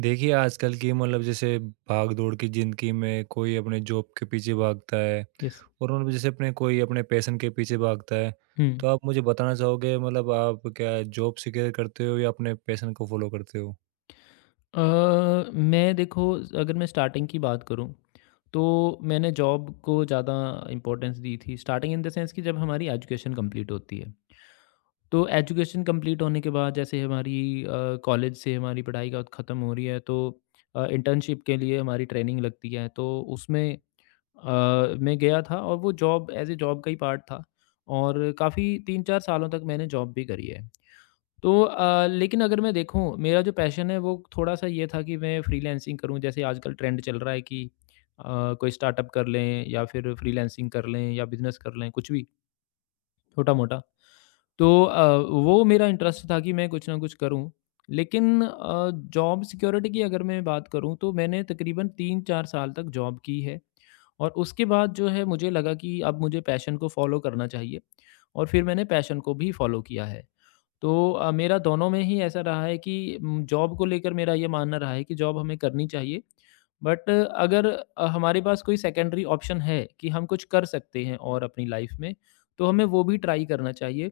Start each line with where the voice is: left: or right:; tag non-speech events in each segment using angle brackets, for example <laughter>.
right: देखिए, आजकल की मतलब जैसे भाग-दौड़ की ज़िंदगी में कोई अपने जॉब के पीछे भागता है,
left: यस।
right: और उन जैसे अपने कोई अपने पैशन के पीछे भागता है।
left: हुँ।
right: तो आप मुझे बताना चाहोगे, मतलब आप क्या जॉब सिक्योर करते हो या अपने पैशन को फ़ॉलो करते हो?
left: अ, मैं देखो, अगर मैं स्टार्टिंग की बात करूँ, तो मैंने जॉब को ज़्यादा इम्पोर्टेंस दी थी। स्टार्टिंग इन द सेंस कि जब हमारी एजुकेशन कंप्लीट होती है। तो एजुकेशन कंप्लीट होने के बाद जैसे हमारी अ, कॉलेज से हमारी पढ़ाई का खत्म हो रही है, तो इंटर्नशिप के लिए हमारी ट्रेनिंग लगती है। तो उसमें मैं गया था और वो जॉब एज़ अ जॉब का ही पार्ट था और काफ़ी 3-4 सालों तक मैंने जॉब भी करी है। तो लेकिन अगर मैं देखूँ, मेरा जो पैशन है वो थोड़ा-सा ये था कि मैं फ्रीलांसिंग करूँ, जैसे आजकल ट्रेंड चल रहा है कि अ, कोई स्टार्टअप कर लें या फिर फ्रीलांसिंग कर लें या बिज़नेस कर लें, कुछ भी छोटा-मोटा। तो वो मेरा इंटरेस्ट था कि मैं कुछ ना कुछ करूँ। लेकिन जॉब सिक्योरिटी की अगर मैं बात करूँ, तो मैंने तकरीबन 3-4 साल तक जॉब की है और उसके बाद जो है मुझे लगा कि अब मुझे पैशन को फ़ॉलो करना चाहिए और फिर मैंने पैशन को भी फ़ॉलो किया है। तो मेरा दोनों में ही ऐसा रहा है कि जॉब को लेकर मेरा ये मानना रहा है कि जॉब हमें करनी चाहिए। बट अगर हमारे पास कोई सेकेंडरी ऑप्शन है कि हम कुछ कर सकते हैं, और अपनी लाइफ में, तो हमें वो भी ट्राई करना चाहिए।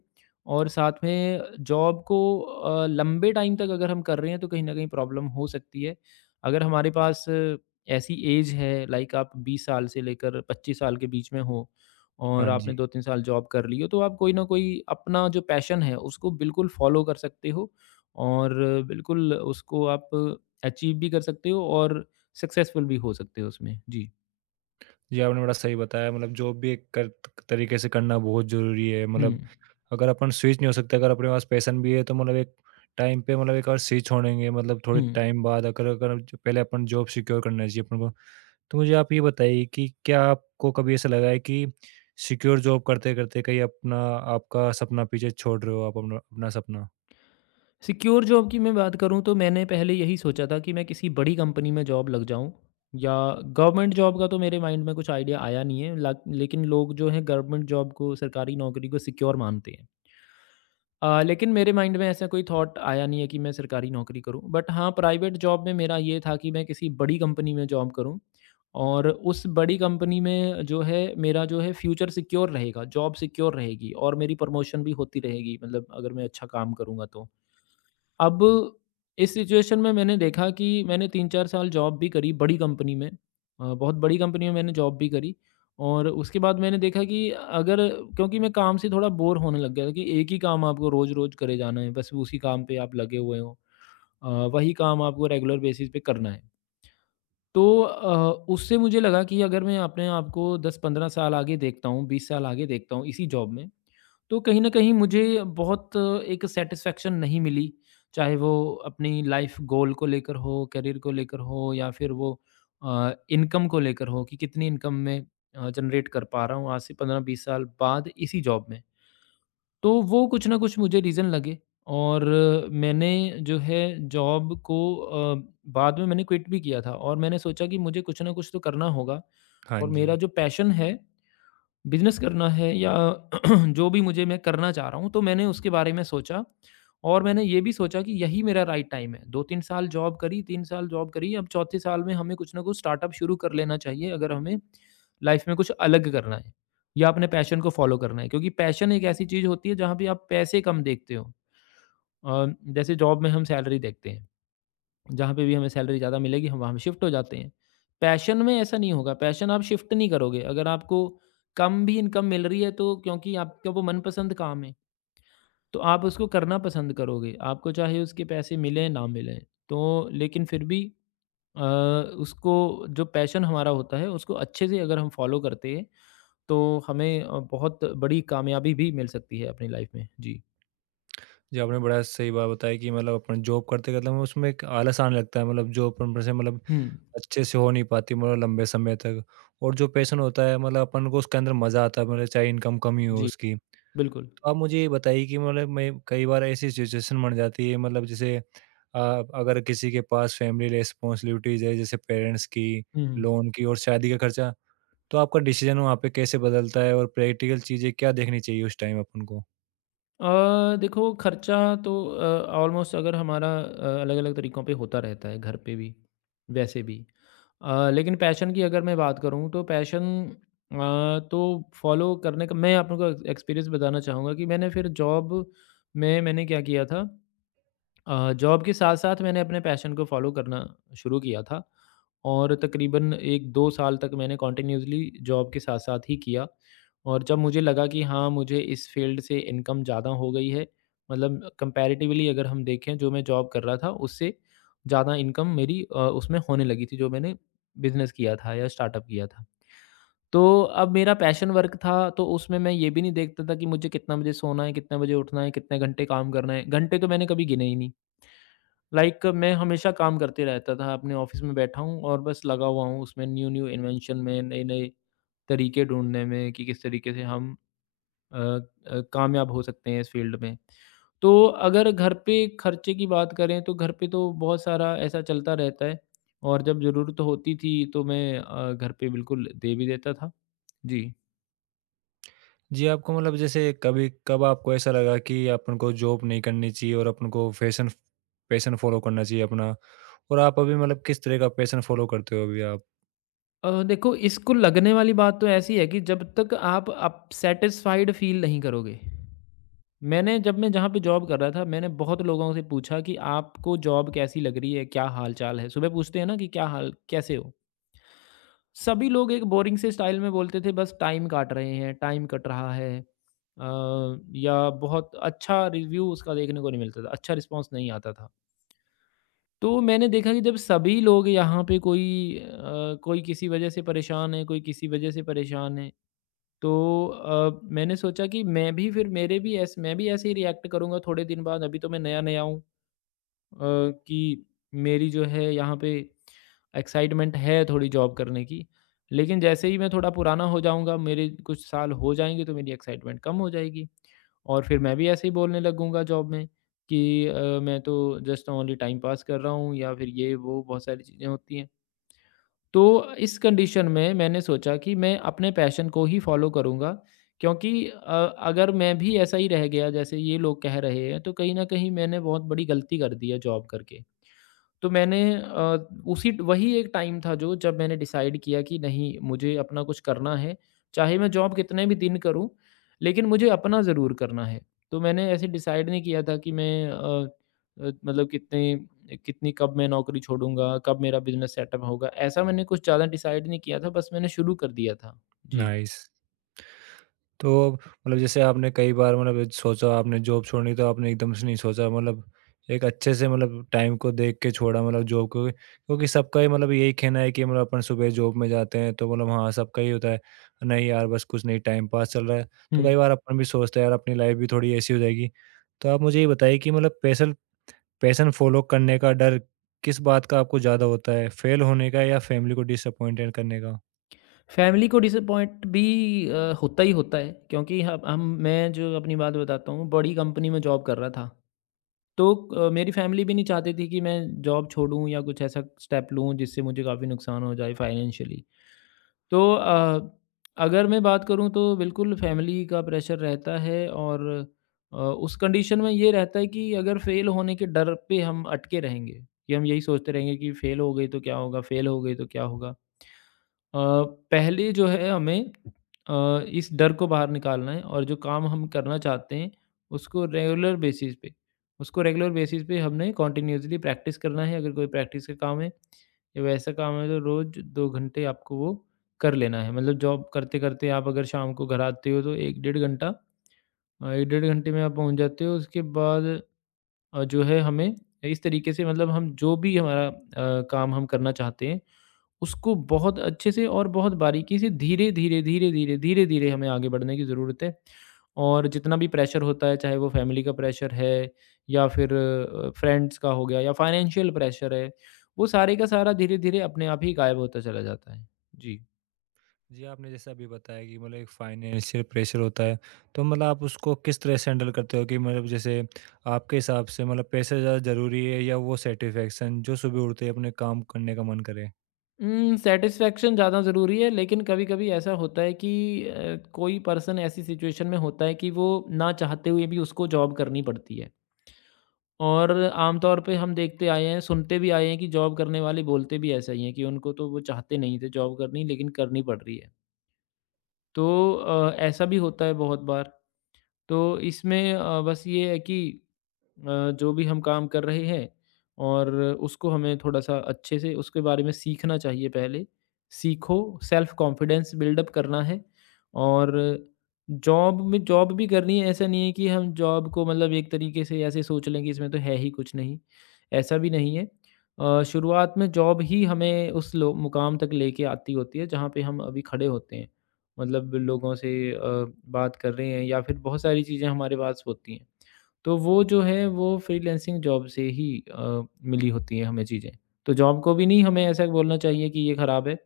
left: और साथ में जॉब को लंबे टाइम तक अगर हम कर रहे हैं, तो कहीं न कहीं प्रॉब्लम हो सकती है। अगर हमारे पास ऐसी एज है, लाइक आप 20 साल से लेकर 25 साल के बीच में हो और
right: हाँ जी।
left: आपने 2-3 साल जॉब कर ली हो, तो आप कोई ना कोई अपना जो पैशन है, उसको बिल्कुल फ़ॉलो कर सकते हो और बिल्कुल उसको आप अचीव भी कर सकते हो और सक्सेसफुल भी हो सकते हो उसमें। जी।
right: ये आपने बड़ा सही बताया, मतलब जॉब भी एक कर तरीके से करना बहुत ज़रूरी है।
left: हुँ,
right: मतलब अगर अपन स्विच नहीं हो सकते, अगर अपने पास पैशन भी है, तो मतलब एक टाइम पे मतलब एक और स्विच होनेंगे, मतलब थोड़े
left: हुँ।
right: टाइम बाद अगर अगर पहले अपन जॉब सिक्योर करना चाहिए अपने को। तो मुझे आप ये बताइए कि क्या आपको कभी ऐसा लगा है कि सिक्योर जॉब करते-करते कहीं अपना आपका सपना पीछे छोड़ रहे हो आप, अपना अपना सपना?
left: सिक्योर जॉब की मैं बात करूँ, तो मैंने पहले यही सोचा था कि मैं किसी बड़ी कंपनी में जॉब लग जाऊँ या गवर्नमेंट जॉब का तो मेरे माइंड में कुछ आइडिया आया नहीं है। लक लेकिन लोग जो हैं गवर्नमेंट जॉब को, सरकारी नौकरी को सिक्योर मानते हैं। लेकिन मेरे माइंड में ऐसा कोई थॉट आया नहीं है कि मैं सरकारी नौकरी करूँ। बट हाँ, प्राइवेट जॉब में मेरा ये था कि मैं किसी बड़ी कंपनी में जॉब करूँ और उस बड़ी कंपनी में जो है मेरा जो है फ्यूचर सिक्योर रहेगा, जॉब सिक्योर रहेगी और मेरी प्रमोशन भी होती रहेगी, मतलब अगर मैं अच्छा काम करूँगा तो। अब इस सिचुएशन में मैंने देखा कि मैंने 3-4 साल जॉब भी करी बड़ी कंपनी में। बहुत बड़ी कंपनी में मैंने जॉब भी करी और उसके बाद मैंने देखा कि अगर क्योंकि मैं काम से थोड़ा बोर होने लग गया था कि एक ही काम आपको रोज़-रोज़ करे जाना है, बस उसी काम पे आप लगे हुए हो। अ, वही काम आपको रेगुलर बेसिस पे करना है। तो उससे मुझे लगा कि अगर मैं अपने आप को 10-15 साल आगे देखता हूँ, 20 साल आगे देखता हूँ इसी जॉब में, तो कहीं न कहीं मुझे बहुत एक सैटिस्फैक्शन नहीं मिली। चाहे वो अपनी लाइफ़ गोल को लेकर हो, करियर को लेकर हो या फिर वो इनकम को लेकर हो कि कितनी इनकम मैं जनरेट कर पा रहा हूँ आज से 15-20 साल बाद इसी जॉब में। तो वो कुछ ना कुछ मुझे रीज़न लगे और मैंने जो है जॉब को बाद में मैंने क्विट भी किया था और मैंने सोचा कि मुझे कुछ ना कुछ तो करना होगा
right: हाँ
left: और
right: जी।
left: मेरा जो पैशन है, बिज़नेस करना है या <clears throat> जो भी मुझे मैं करना चाह रहा हूँ, तो मैंने उसके बारे में सोचा और मैंने ये भी सोचा कि यही मेरा राइट टाइम है। 2-3 साल जॉब करी, 3 साल जॉब करी, अब चौथे साल में हमें कुछ ना कुछ स्टार्टअप शुरू कर लेना चाहिए अगर हमें लाइफ़ में कुछ अलग करना है या अपने पैशन को फ़ॉलो करना है। क्योंकि पैशन एक ऐसी चीज़ होती है जहाँ पे आप पैसे कम देखते हो। अ, जैसे जॉब में हम सैलरी देखते हैं। जहाँ पे भी हमें सैलरी ज़्यादा मिलेगी हम वहाँ पे शिफ्ट हो जाते हैं। पैशन में ऐसा नहीं होगा, पैशन आप शिफ्ट नहीं करोगे। अगर आपको कम भी इनकम मिल रही है, तो क्योंकि आपका वो मनपसंद काम है, तो आप उसको करना पसंद करोगे। आपको चाहे उसके पैसे मिलें ना मिलें। तो लेकिन फिर भी अ, उसको जो पैशन हमारा होता है उसको अच्छे से अगर हम फॉलो करते हैं, तो हमें बहुत बड़ी कामयाबी भी मिल सकती है अपनी लाइफ में। जी।
right: जी, आपने बड़ा सही बात बताई कि मतलब अपन जॉब करते-करते हमें उसमें एक आलस आने लगता है, मतलब जॉब अपन से मतलब
left: हुँ।
right: अच्छे से हो नहीं पाती मतलब लंबे समय तक। और जो पैशन होता है, मतलब अपन को उसके अंदर मज़ा आता है, मतलब चाहे इनकम कम ही हो
left: जी,
right: उसकी।
left: बिल्कुल।
right: आप मुझे ये बताइए कि मतलब मैं कई बार ऐसी सिचुएशन बन जाती है, मतलब जैसे अगर किसी के पास फैमिली रिस्पॉन्सिबिलिटीज है, जैसे पेरेंट्स की,
left: हुँ, हुँ।
right: लोन की और शादी का खर्चा, तो आपका डिसीजन वहाँ पे कैसे बदलता है और प्रैक्टिकल चीज़ें क्या देखनी चाहिए उस टाइम अपन को?
left: देखो, खर्चा तो ऑलमोस्ट अगर हमारा अलग अलग तरीक़ों पे होता रहता है घर पे भी, वैसे भी। लेकिन पैशन की अगर मैं बात करूँ, तो पैशन तो फ़ॉलो करने का मैं आपको एक्सपीरियंस बताना चाहूँगा कि मैंने फिर जॉब में मैंने क्या किया था, जॉब के साथ-साथ मैंने अपने पैशन को फ़ॉलो करना शुरू किया था और तकरीबन 1-2 साल तक मैंने कंटिन्यूअसली जॉब के साथ-साथ ही किया और जब मुझे लगा कि हाँ, मुझे इस फ़ील्ड से इनकम ज़्यादा हो गई है, मतलब कंपैरेटिवली अगर हम देखें जो मैं जॉब कर रहा था, उससे ज़्यादा इनकम मेरी उसमें होने लगी थी, जो मैंने बिज़नेस किया था या स्टार्टअप किया था। तो अब मेरा पैशन वर्क था, तो उसमें मैं ये भी नहीं देखता था कि मुझे कितना बजे सोना है, कितने बजे उठना है, कितने घंटे काम करना है। घंटे तो मैंने कभी गिने ही नहीं। लाइक मैं हमेशा काम करते रहता था, अपने ऑफ़िस में बैठा हूँ और बस लगा हुआ हूँ उसमें न्यू-न्यू इन्वेंशन में, नए-नए तरीके ढूँढने में कि किस तरीके से हम कामयाब हो सकते हैं इस फ़ील्ड में। तो अगर घर पे खर्चे की बात करें, तो घर पे तो बहुत सारा ऐसा चलता रहता है और जब ज़रूरत होती थी, तो मैं घर पे बिल्कुल दे भी देता था। जी।
right: जी, आपको मतलब जैसे कभी कब आपको ऐसा लगा कि अपन को जॉब नहीं करनी चाहिए और अपन को फैशन पैशन फॉलो करना चाहिए अपना, और आप अभी मतलब किस तरह का पैशन फॉलो करते हो अभी आप?
left: देखो, इसको लगने वाली बात तो ऐसी है कि जब तक आप अप सैटिस्फाइड फ़ील नहीं करोगे, मैंने जब मैं जहाँ पे जॉब कर रहा था, मैंने बहुत लोगों से पूछा कि आपको जॉब कैसी लग रही है? क्या हाल-चाल है? सुबह पूछते हैं ना कि क्या हाल कैसे हो? सभी लोग एक बोरिंग से स्टाइल में बोलते थे, बस टाइम काट रहे हैं, टाइम कट रहा है। या बहुत अच्छा रिव्यू उसका देखने को नहीं मिलता था, अच्छा रिस्पॉन्स नहीं आता था। तो मैंने देखा कि जब सभी लोग यहाँ पे कोई किसी वजह से परेशान है, कोई किसी वजह से परेशान है। तो मैंने सोचा कि मैं भी ऐसे ही रिएक्ट करूँगा थोड़े दिन बाद, अभी तो मैं नया-नया हूँ, अ, कि मेरी जो है यहाँ पे एक्साइटमेंट है थोड़ी जॉब करने की। लेकिन जैसे ही मैं थोड़ा पुराना हो जाऊँगा, मेरे कुछ साल हो जाएँगे, तो मेरी एक्साइटमेंट कम हो जाएगी और फिर मैं भी ऐसे ही बोलने लगूँगा जॉब में कि मैं तो जस्ट ओनली टाइम पास कर रहा हूँ या फिर ये वो बहुत सारी चीज़ें होती हैं। तो इस कंडीशन में मैंने सोचा कि मैं अपने पैशन को ही फॉलो करूँगा क्योंकि अगर मैं भी ऐसा ही रह गया जैसे ये लोग कह रहे हैं, तो कहीं न कहीं मैंने बहुत बड़ी गलती कर दी है जॉब करके। तो मैंने अ, उसी वही एक टाइम था जो जब मैंने डिसाइड किया कि नहीं मुझे अपना कुछ करना है, चाहे मैं जॉब कितने भी दिन करूँ, लेकिन मुझे अपना ज़रूर करना है। तो मैंने ऐसे डिसाइड नहीं किया था कि मतलब कितने कितनी कब मैं नौकरी छोड़ूँगा, कब मेरा बिज़नेस सेटअप होगा, ऐसा मैंने कुछ ज़्यादा डिसाइड नहीं किया था, बस मैंने शुरू कर दिया था। जी।
right: नाइस। तो मतलब जैसे आपने कई बार मतलब सोचा आपने जॉब छोड़नी, तो आपने एकदम से नहीं सोचा, मतलब एक अच्छे से मतलब टाइम को देख के छोड़ा मतलब जॉब को, क्योंकि सबका ही मतलब यही कहना है कि मतलब अपन सुबह जॉब में जाते हैं तो मतलब हाँ, सबका ही होता है, नहीं यार बस कुछ नहीं, टाइम पास चल रहा है। तो
left: हुँ।
right: कई बार अपन भी सोचते हैं यार, अपनी लाइफ भी थोड़ी ऐसी हो जाएगी। तो आप मुझे ये बताइए कि मतलब पैशन पैशन फॉलो करने का डर किस बात का आपको ज़्यादा होता है, फेल होने का या फैमिली को डिसअपॉइंटेड करने का?
left: फैमिली को डिसअपॉइंट भी होता ही होता है क्योंकि हम मैं जो अपनी बात बताता हूँ, बड़ी कंपनी में जॉब कर रहा था। तो मेरी फैमिली भी नहीं चाहती थी कि मैं जॉब छोड़ूँ या कुछ ऐसा स्टेप लूँ जिससे मुझे काफ़ी नुकसान हो जाए फाइनेंशियली। तो अगर मैं बात करूँ तो बिल्कुल फैमिली का प्रेशर रहता है और उस कंडीशन में ये रहता है कि अगर फेल होने के डर पे हम अटके रहेंगे, कि हम यही सोचते रहेंगे कि फेल हो गई तो क्या होगा, फेल हो गई तो क्या होगा। अ, पहले जो है हमें इस डर को बाहर निकालना है और जो काम हम करना चाहते हैं उसको रेगुलर बेसिस पे उसको रेगुलर बेसिस पे हमने कॉन्टिन्यूसली प्रैक्टिस करना है, अगर कोई प्रैक्टिस का काम है या वैसा काम है, तो रोज़ 2 घंटे आपको वो कर लेना है, मतलब जॉब करते करते आप अगर शाम को घर आते हो, तो एक डेढ़ घंटे में आप पहुंच जाते हो, उसके बाद जो है हमें इस तरीके से, मतलब हम जो भी हमारा काम हम करना चाहते हैं उसको बहुत अच्छे से और बहुत बारीकी से धीरे-धीरे, धीरे-धीरे, धीरे-धीरे हमें आगे बढ़ने की ज़रूरत है। और जितना भी प्रेशर होता है, चाहे वो फैमिली का प्रेशर है या फिर फ्रेंड्स का हो गया या फाइनेंशियल प्रेशर है, वो सारे का सारा धीरे-धीरे अपने आप ही गायब होता चला जाता है। जी।
right: जी, आपने जैसे अभी बताया कि मतलब एक फाइनेंशियल प्रेशर होता है, तो मतलब आप उसको किस तरह से हैंडल करते हो कि मतलब जैसे आपके हिसाब से मतलब पैसा ज़्यादा ज़रूरी है, या वो सैटिस्फैक्शन जो सुबह उठते ही अपने काम करने का मन करे?
left: सैटिस्फैक्शन ज़्यादा ज़रूरी है, लेकिन कभी-कभी ऐसा होता है कि कोई पर्सन ऐसी सिचुएशन में होता है कि वो ना चाहते हुए भी उसको जॉब करनी पड़ती है। और आमतौर पे हम देखते आए हैं, सुनते भी आए हैं कि जॉब करने वाले बोलते भी ऐसा ही हैं कि उनको तो वो चाहते नहीं थे जॉब करनी लेकिन करनी पड़ रही है। तो ऐसा भी होता है बहुत बार। तो इसमें बस ये है कि अ, जो भी हम काम कर रहे हैं और उसको हमें थोड़ा-सा अच्छे से उसके बारे में सीखना चाहिए पहले। सीखो, सेल्फ कॉन्फिडेंस बिल्डअप करना है और जॉब में जॉब भी करनी है, ऐसा नहीं है कि हम जॉब को मतलब एक तरीके से ऐसे सोच लें कि इसमें तो है ही कुछ नहीं, ऐसा भी नहीं है। शुरुआत में जॉब ही हमें उस लो मुकाम तक लेके आती होती है, जहाँ पे हम अभी खड़े होते हैं। मतलब लोगों से बात कर रहे हैं या फिर बहुत सारी चीज़ें हमारे पास होती हैं। तो वो जो है वो फ्रीलांसिंग जॉब से ही मिली होती हैं हमें चीज़ें। तो जॉब को भी नहीं हमें ऐसा बोलना चाहिए कि ये खराब है।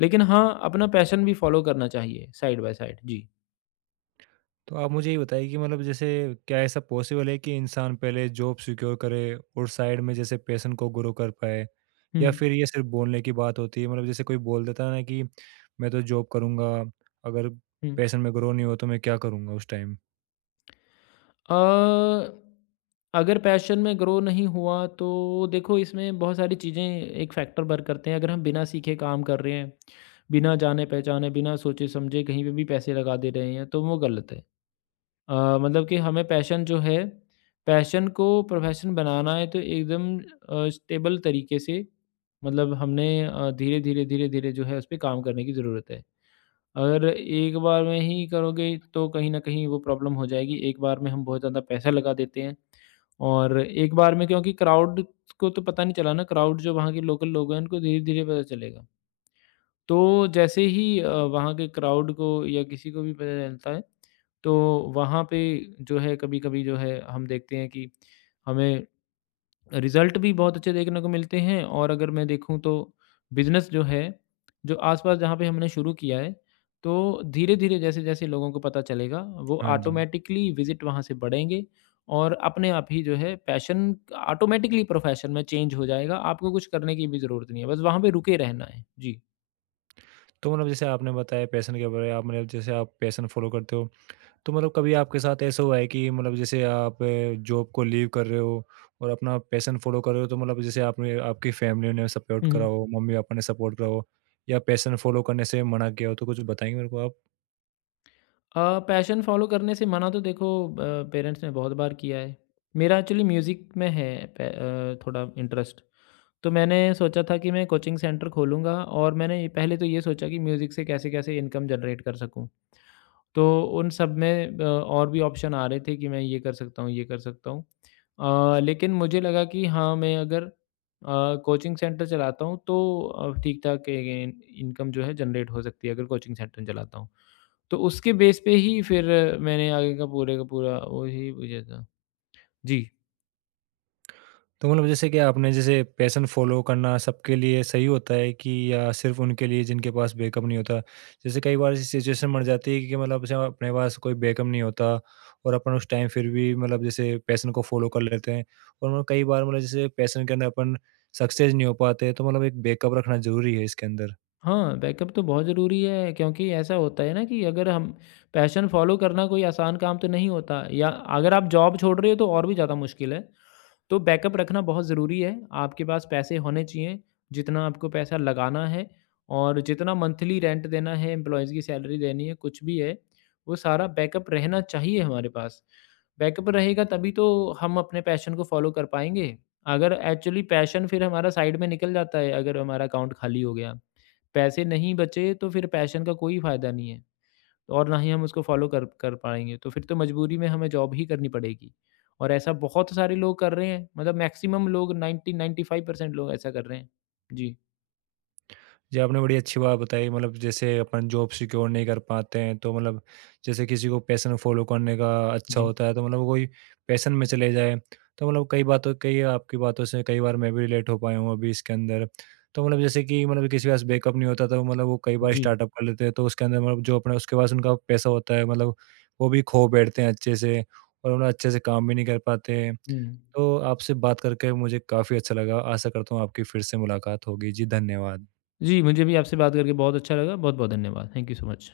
left: लेकिन हाँ, अपना पैशन भी फ़ॉलो करना चाहिए साइड बाय साइड। जी।
right: तो आप मुझे ये बताइए कि मतलब जैसे क्या ऐसा पॉसिबल है कि इंसान पहले जॉब सिक्योर करे और साइड में जैसे पैशन को ग्रो कर पाए?
left: हुँ,
right: या फिर ये सिर्फ बोलने की बात होती है? मतलब जैसे कोई बोल देता है ना कि मैं तो जॉब करूँगा, अगर
left: हुँ।
right: पैशन में ग्रो नहीं हुआ तो मैं क्या करूँगा उस टाइम?
left: अ, अगर पैशन में ग्रो नहीं हुआ तो देखो इसमें बहुत सारी चीज़ें एक फैक्टर वर्क करते हैं अगर हम बिना सीखे काम कर रहे हैं बिना जाने पहचाने बिना सोचे समझे कहीं पे भी पैसे लगा दे रहे हैं तो वो गलत है। मतलब कि हमें पैशन जो है पैशन को प्रोफेशन बनाना है तो एकदम स्टेबल तरीके से मतलब हमने धीरे धीरे धीरे धीरे जो है उस पर काम करने की ज़रूरत है। अगर एक बार में ही करोगे तो कहीं न कहीं वो प्रॉब्लम हो जाएगी। एक बार में हम बहुत ज़्यादा पैसा लगा देते हैं और एक बार में क्योंकि क्राउड को तो पता नहीं चला ना, क्राउड जो वहाँ के लोकल लोग हैं उनको धीरे-धीरे पता चलेगा। तो जैसे ही वहाँ के क्राउड को या किसी को भी पता चलता है, तो वहाँ पे जो है कभी-कभी जो है हम देखते हैं कि हमें रिज़ल्ट भी बहुत अच्छे देखने को मिलते हैं और अगर मैं देखूँ तो बिज़नेस जो है, जो आस-पास जहाँ पे हमने शुरू किया है, तो धीरे-धीरे जैसे-जैसे लोगों को पता चलेगा, वो
right: हाँ जी।
left: ऑटोमैटिकली विज़िट वहाँ से बढ़ेंगे और अपने आप ही जो है पैशन ऑटोमैटिकली प्रोफ़ेशन में चेंज हो जाएगा। आपको कुछ करने की भी ज़रूरत नहीं है, बस वहाँ पे रुके रहना है। जी।
right: तो मतलब जैसे आपने बताया पैशन के बारे में, आप मतलब जैसे आप पैशन फॉलो करते हो, तो मतलब कभी आपके साथ ऐसा हुआ है कि मतलब जैसे आप जॉब को लीव कर रहे हो और अपना पैशन फॉलो कर रहे हो, तो मतलब जैसे आपने आपकी फैमिली ने सपोर्ट
left: हुँ,
right: करा
left: हुँ।
right: हो, मम्मी पापा ने सपोर्ट करा हो, या पैशन फॉलो करने से मना किया हो, तो कुछ बताएंगे मेरे को आप?
left: पैशन फ़ॉलो करने से मना तो देखो पेरेंट्स ने बहुत बार किया है। मेरा एक्चुअली म्यूज़िक में है थोड़ा इंटरेस्ट। तो मैंने सोचा था कि मैं कोचिंग सेंटर खोलूँगा और मैंने पहले तो ये सोचा कि म्यूज़िक से कैसे-कैसे इनकम जनरेट कर सकूँ। तो उन सब में और भी ऑप्शन आ रहे थे कि मैं ये कर सकता हूँ, ये कर सकता हूँ। लेकिन मुझे लगा कि हाँ, मैं अगर कोचिंग सेंटर चलाता हूँ तो ठीक-ठाक इन इनकम जो है जनरेट हो सकती है अगर कोचिंग सेंटर चलाता हूँ। तो उसके बेस पे ही फिर मैंने आगे का पूरे का पूरा वही बुझा था। जी।
right: तो मतलब जैसे कि आपने जैसे पैशन फॉलो करना सबके लिए सही होता है कि या सिर्फ उनके लिए जिनके पास बैकअप नहीं होता? जैसे कई बार ऐसी सिचुएशन बन जाती है कि मतलब जैसे अपने पास कोई बैकअप नहीं होता, और अपन उस टाइम फिर भी मतलब जैसे पैशन को फॉलो कर लेते हैं, और मतलब कई बार मतलब जैसे पैशन के अंदर अपन सक्सेस नहीं हो पाते, तो मतलब एक बैकअप रखना जरूरी है इसके अंदर।
left: हाँ, बैकअप तो बहुत ज़रूरी है क्योंकि ऐसा होता है ना कि अगर हम पैशन फ़ॉलो करना कोई आसान काम तो नहीं होता या अगर आप जॉब छोड़ रहे हो तो और भी ज़्यादा मुश्किल है। तो बैकअप रखना बहुत ज़रूरी है। आपके पास पैसे होने चाहिए, जितना आपको पैसा लगाना है और जितना मंथली रेंट देना है, एम्प्लॉइज़ की सैलरी देनी है, कुछ भी है, वो सारा बैकअप रहना चाहिए हमारे पास। बैकअप रहेगा तभी तो हम अपने पैशन को फ़ॉलो कर पाएँगे। अगर एक्चुअली पैशन फिर हमारा साइड में निकल जाता है, अगर हमारा अकाउंट खाली हो गया। पैसे नहीं बचे तो फिर पैशन का कोई फ़ायदा नहीं है और ना ही हम उसको फ़ॉलो कर कर पाएँगे। तो फिर तो मजबूरी में हमें जॉब ही करनी पड़ेगी और ऐसा बहुत सारे लोग कर रहे हैं। मतलब मैक्सिमम लोग 90-95% लोग ऐसा कर रहे हैं। जी,
right: जी, आपने बड़ी अच्छी बात बताई मतलब जैसे अपन जॉब सिक्योर नहीं कर पाते हैं, तो मतलब जैसे किसी को पैशन फॉलो करने का अच्छा
left: जी,
right: होता है, तो मतलब वो कोई पैशन में चले जाए। तो मतलब कई आपकी बातों से कई बार मैं भी रिलेट हो पाया हूँ अभी इसके अंदर। तो मतलब जैसे कि मतलब किसी के पास बैकअप नहीं होता, तो मतलब वो कई बार
left: जी।
right: स्टार्टअप कर लेते हैं, तो उसके अंदर मतलब जो अपने उसके पास उनका पैसा होता है मतलब वो भी खो बैठते हैं अच्छे से, और मतलब अच्छे से काम भी नहीं कर पाते हैं।
left: हुँ।
right: तो आपसे बात करके मुझे काफ़ी अच्छा लगा, आशा करता हूँ आपकी फिर से मुलाकात होगी। जी, धन्यवाद।
left: जी, मुझे भी आपसे बात करके बहुत अच्छा लगा। बहुत-बहुत धन्यवाद। Thank you so much.